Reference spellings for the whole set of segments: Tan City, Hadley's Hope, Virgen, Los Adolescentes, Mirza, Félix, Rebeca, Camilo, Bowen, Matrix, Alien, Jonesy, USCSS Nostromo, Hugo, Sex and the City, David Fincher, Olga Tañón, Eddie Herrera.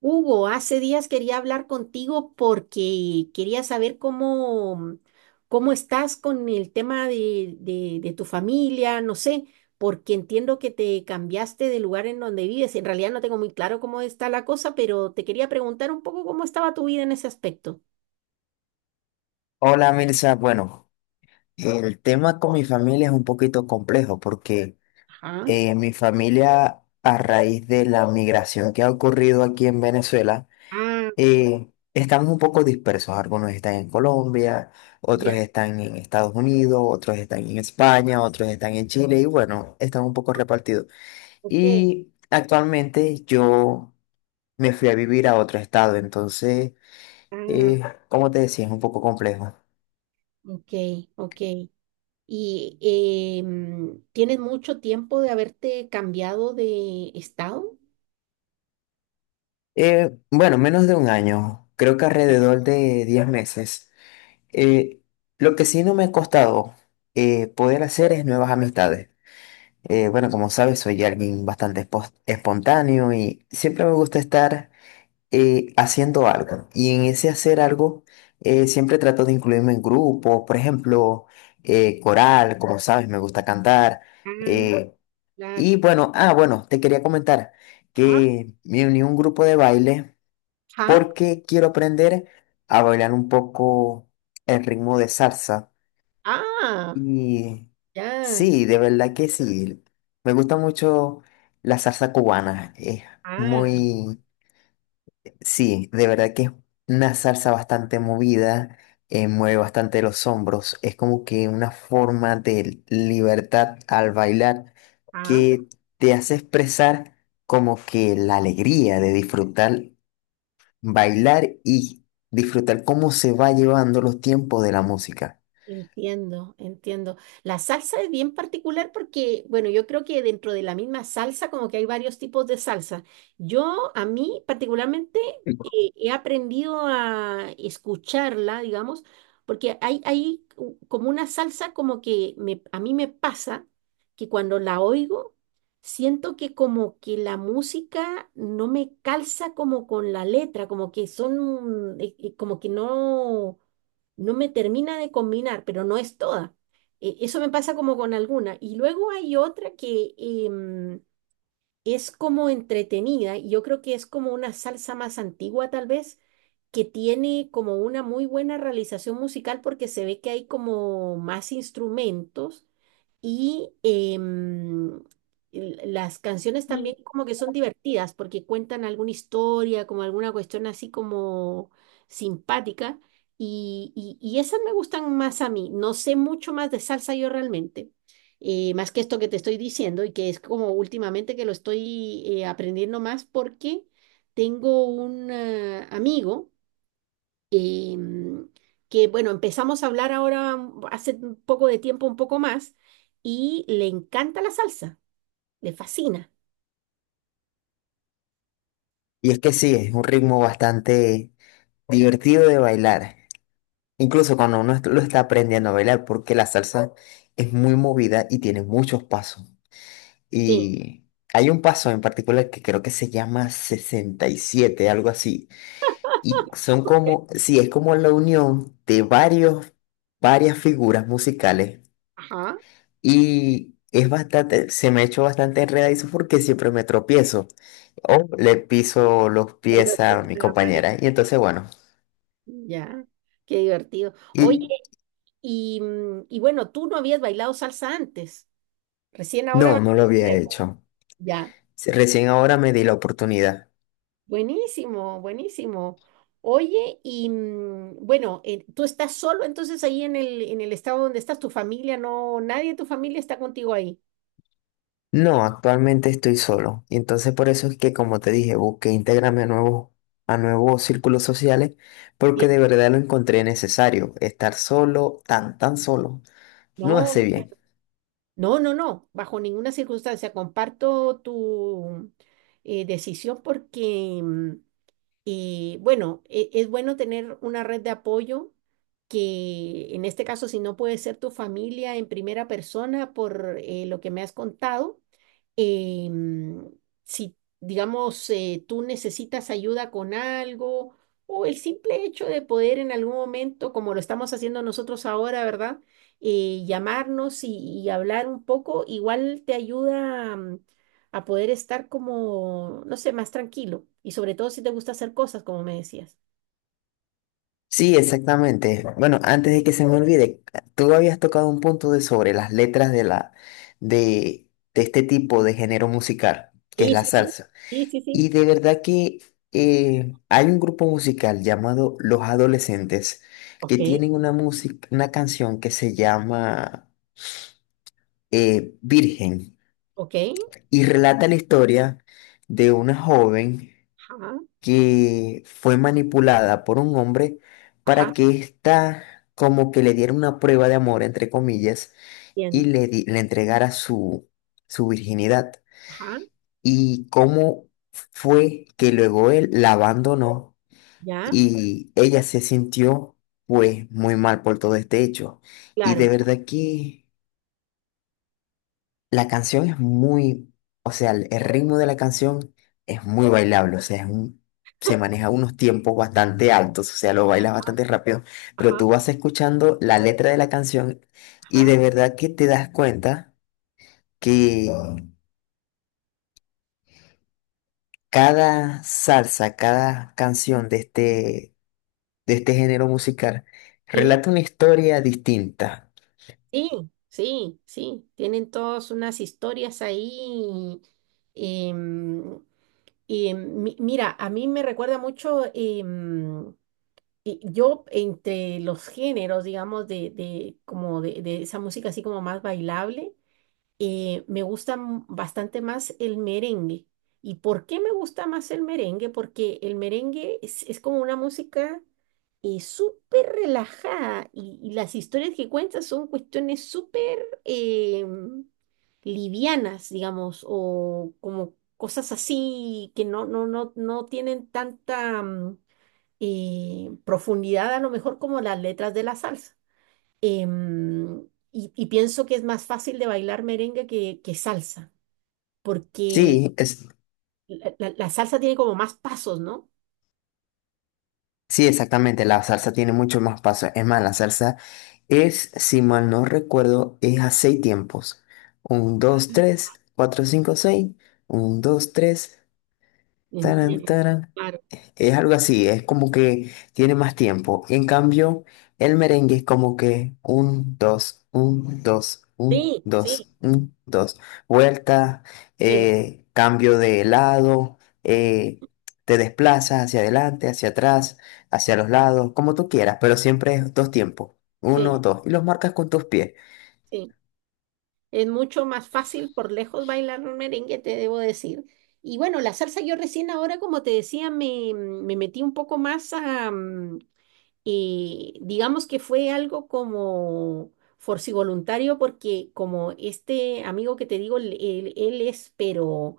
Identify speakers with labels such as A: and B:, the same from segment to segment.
A: Hugo, hace días quería hablar contigo porque quería saber cómo, cómo estás con el tema de, de tu familia, no sé, porque entiendo que te cambiaste de lugar en donde vives. En realidad no tengo muy claro cómo está la cosa, pero te quería preguntar un poco cómo estaba tu vida en ese aspecto.
B: Hola Mirza, bueno, el tema con mi familia es un poquito complejo porque
A: Ajá.
B: mi familia a raíz de la migración que ha ocurrido aquí en Venezuela,
A: Ah,
B: estamos un poco dispersos. Algunos están en Colombia,
A: ya,
B: otros están en Estados Unidos, otros están en España, otros están en Chile y bueno, están un poco repartidos.
A: ok.
B: Y actualmente yo me fui a vivir a otro estado, entonces,
A: Ah,
B: eh, como te decía, es un poco complejo.
A: ok, ok. ¿Y tienes mucho tiempo de haberte cambiado de estado?
B: Bueno, menos de un año, creo que alrededor de 10 meses. Eh, lo que sí no me ha costado poder hacer es nuevas amistades. Bueno, como sabes, soy alguien bastante espontáneo y siempre me gusta estar haciendo algo. Y en ese hacer algo, siempre trato de incluirme en grupos, por ejemplo, coral, como sabes, me gusta cantar.
A: Ah,
B: eh,
A: claro.
B: y bueno, te quería comentar
A: Ah,
B: que me uní a un grupo de baile
A: ah,
B: porque quiero aprender a bailar un poco el ritmo de salsa.
A: ah,
B: Y
A: ya,
B: sí, de verdad que sí. Me gusta mucho la salsa cubana. Es
A: ah,
B: muy, sí, de verdad que es una salsa bastante movida, mueve bastante los hombros. Es como que una forma de libertad al bailar
A: ah.
B: que te hace expresar como que la alegría de disfrutar bailar y disfrutar cómo se va llevando los tiempos de la música.
A: Entiendo, entiendo. La salsa es bien particular porque, bueno, yo creo que dentro de la misma salsa como que hay varios tipos de salsa. Yo, a mí particularmente, he aprendido a escucharla, digamos, porque como una salsa como que me, a mí me pasa que cuando la oigo, siento que como que la música no me calza como con la letra, como que son, como que no me termina de combinar, pero no es toda. Eso me pasa como con alguna. Y luego hay otra que es como entretenida, y yo creo que es como una salsa más antigua tal vez, que tiene como una muy buena realización musical porque se ve que hay como más instrumentos y las canciones también como que son divertidas porque cuentan alguna historia, como alguna cuestión así como simpática. Y, y esas me gustan más a mí. No sé mucho más de salsa yo realmente, más que esto que te estoy diciendo y que es como últimamente que lo estoy aprendiendo más porque tengo un amigo em, que bueno, empezamos a hablar ahora hace un poco de tiempo, un poco más, y le encanta la salsa, le fascina.
B: Y es que sí, es un ritmo bastante divertido de bailar, incluso cuando uno lo está aprendiendo a bailar, porque la salsa es muy movida y tiene muchos pasos.
A: Sí.
B: Y hay un paso en particular que creo que se llama 67 algo así. Y son como, sí, es como la unión de varias figuras musicales.
A: Ajá.
B: Y es bastante, se me ha hecho bastante enredadizo porque siempre me tropiezo o le piso los pies a
A: Entonces,
B: mi
A: la pared.
B: compañera. Y entonces, bueno,
A: Ya, qué divertido. Oye,
B: y
A: y, y bueno, tú no habías bailado salsa antes, recién ahora vas
B: no, no
A: a
B: lo había
A: aprender.
B: hecho.
A: Ya,
B: Sí, recién ahora me di la oportunidad.
A: buenísimo, buenísimo. Oye, y bueno, tú estás solo entonces ahí en el estado donde estás, tu familia no, nadie de tu familia está contigo ahí.
B: No, actualmente estoy solo. Y entonces por eso es que, como te dije, busqué integrarme a a nuevos círculos sociales porque de verdad lo encontré necesario. Estar solo, tan, tan solo, no hace
A: No,
B: bien.
A: no, no, no, bajo ninguna circunstancia. Comparto tu decisión porque y bueno, es bueno tener una red de apoyo que en este caso, si no puede ser tu familia en primera persona por lo que me has contado, em, si digamos tú necesitas ayuda con algo o el simple hecho de poder en algún momento, como lo estamos haciendo nosotros ahora, ¿verdad? Llamarnos y hablar un poco, igual te ayuda, a poder estar como, no sé, más tranquilo. Y sobre todo si te gusta hacer cosas, como me decías.
B: Sí, exactamente. Bueno, antes de que se me olvide, tú habías tocado un punto de sobre las letras de la de, de este tipo de género musical, que es
A: Sí,
B: la
A: sí, sí,
B: salsa.
A: sí, sí, sí.
B: Y de verdad que hay un grupo musical llamado Los Adolescentes
A: Ok.
B: que tienen una música, una canción que se llama Virgen
A: ¿Ok?
B: y relata la historia de una joven
A: Ajá,
B: que fue manipulada por un hombre para
A: ajá,
B: que ésta como que le diera una prueba de amor, entre comillas, y
A: bien.
B: le entregara su virginidad.
A: Ajá,
B: Y cómo fue que luego él la abandonó
A: ya,
B: y ella se sintió pues muy mal por todo este hecho. Y de
A: claro,
B: verdad que... La canción es muy, o sea, el ritmo de la canción es muy bailable, o sea, se maneja unos tiempos bastante altos, o sea, lo bailas bastante rápido, pero
A: ajá,
B: tú vas escuchando la letra de la canción y de
A: ajá,
B: verdad que te das cuenta que cada salsa, cada canción de este género musical
A: sí,
B: relata una historia distinta.
A: sí, sí, sí. Tienen todas unas historias ahí. em, y mira, a mí me recuerda mucho, y yo entre los géneros, digamos, de, como de esa música así como más bailable. Me gusta bastante más el merengue. ¿Y por qué me gusta más el merengue? Porque el merengue es como una música súper relajada y las historias que cuentan son cuestiones súper livianas, digamos, o como cosas así que no, no, no, no tienen tanta mm, profundidad a lo mejor como las letras de la salsa. Em, y pienso que es más fácil de bailar merengue que salsa, porque
B: Sí, es
A: la, la salsa tiene como más pasos, ¿no?
B: Sí, exactamente, la salsa tiene mucho más paso. Es más, la salsa es, si mal no recuerdo, es a seis tiempos. Un, dos, tres, cuatro, cinco, seis. Un, dos, tres, taran,
A: Entiendo.
B: taran.
A: Claro.
B: Es algo así, es como que tiene más tiempo. En cambio, el merengue es como que un, dos, un, dos, un,
A: Sí, sí,
B: dos, un, dos. Vuelta,
A: sí,
B: cambio de lado, eh, te desplazas hacia adelante, hacia atrás, hacia los lados, como tú quieras, pero siempre es dos tiempos. Uno,
A: sí,
B: dos. Y los marcas con tus pies.
A: sí. Es mucho más fácil por lejos bailar un merengue, te debo decir. Y bueno, la salsa yo recién ahora, como te decía, me metí un poco más a, digamos que fue algo como forcivoluntario porque como este amigo que te digo, él, él es pero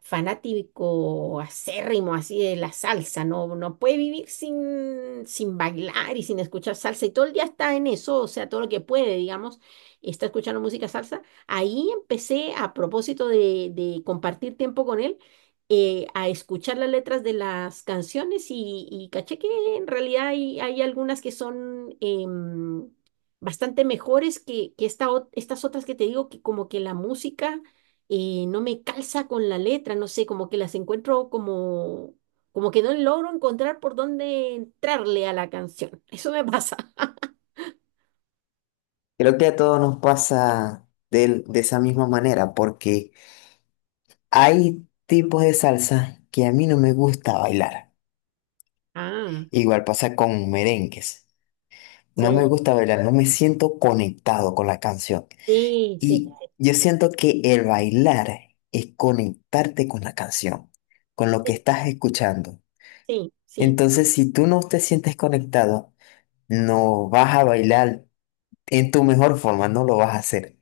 A: fanático acérrimo así de la salsa, no, no puede vivir sin, sin bailar y sin escuchar salsa y todo el día está en eso, o sea, todo lo que puede, digamos, está escuchando música salsa. Ahí empecé a propósito de compartir tiempo con él a escuchar las letras de las canciones y caché que en realidad hay, hay algunas que son bastante mejores que esta estas otras que te digo, que como que la música no me calza con la letra, no sé, como que las encuentro como, como que no logro encontrar por dónde entrarle a la canción. Eso me pasa.
B: Creo que a todos nos pasa de esa misma manera, porque hay tipos de salsa que a mí no me gusta bailar.
A: Ah,
B: Igual pasa con merengues. No me
A: sí,
B: gusta bailar, no me siento conectado con la canción.
A: sí, sí,
B: Y yo siento que el bailar es conectarte con la canción, con lo que
A: sí,
B: estás escuchando.
A: sí, sí.
B: Entonces, si tú no te sientes conectado, no vas a bailar en tu mejor forma, no lo vas a hacer.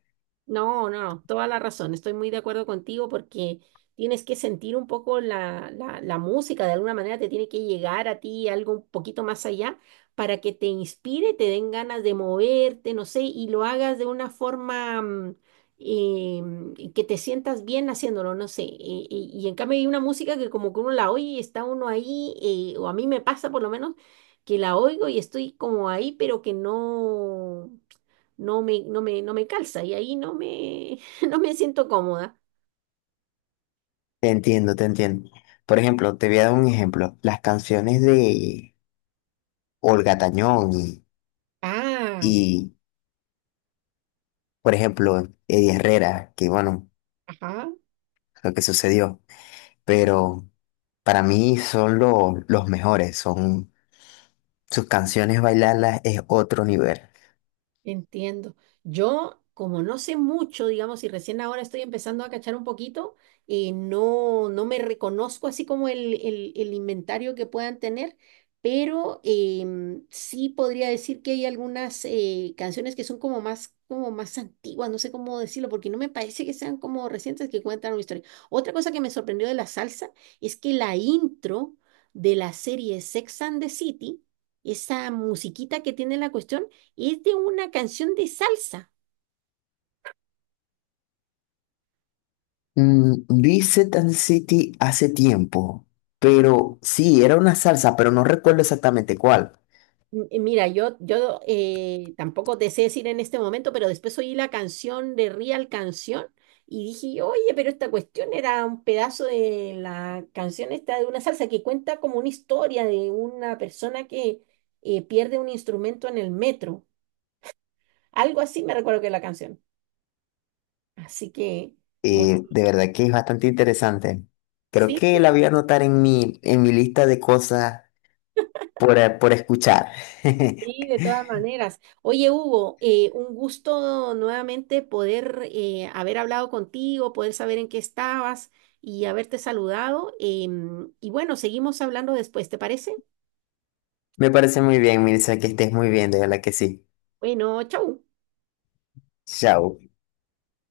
A: No, no, no, toda la razón. Estoy muy de acuerdo contigo porque tienes que sentir un poco la, la, la música, de alguna manera te tiene que llegar a ti algo un poquito más allá para que te inspire, te den ganas de moverte, no sé, y lo hagas de una forma que te sientas bien haciéndolo, no sé. Y, y en cambio hay una música que como que uno la oye y está uno ahí, o a mí me pasa por lo menos que la oigo y estoy como ahí, pero que no me, no me, no me calza y ahí no me, no me siento cómoda.
B: Te entiendo, te entiendo. Por ejemplo, te voy a dar un ejemplo. Las canciones de Olga Tañón y,
A: Ah,
B: y, por ejemplo, Eddie Herrera, que bueno,
A: ajá.
B: lo que sucedió, pero para mí son los mejores, son sus canciones, bailarlas es otro nivel.
A: Entiendo. Yo, como no sé mucho, digamos, y recién ahora estoy empezando a cachar un poquito, no, no me reconozco así como el, el inventario que puedan tener, pero sí podría decir que hay algunas canciones que son como más antiguas, no sé cómo decirlo, porque no me parece que sean como recientes que cuentan una historia. Otra cosa que me sorprendió de la salsa es que la intro de la serie Sex and the City, esa musiquita que tiene la cuestión, es de una canción de salsa.
B: Vi Tan City hace tiempo,
A: Ajá.
B: pero sí, era una salsa, pero no recuerdo exactamente cuál.
A: Mira, yo tampoco te sé decir en este momento, pero después oí la canción de Real Canción y dije, oye, pero esta cuestión era un pedazo de la canción esta de una salsa que cuenta como una historia de una persona que pierde un instrumento en el metro. Algo así me recuerdo que es la canción. Así que, muy,
B: De verdad que es bastante interesante. Creo
A: sí,
B: que la voy a anotar en mi lista de cosas por escuchar.
A: sí, de todas maneras. Oye, Hugo, un gusto nuevamente poder haber hablado contigo, poder saber en qué estabas y haberte saludado. Y bueno, seguimos hablando después, ¿te parece?
B: Me parece muy bien, Mirza, que estés muy bien, de verdad que sí.
A: Bueno, chau.
B: Chao.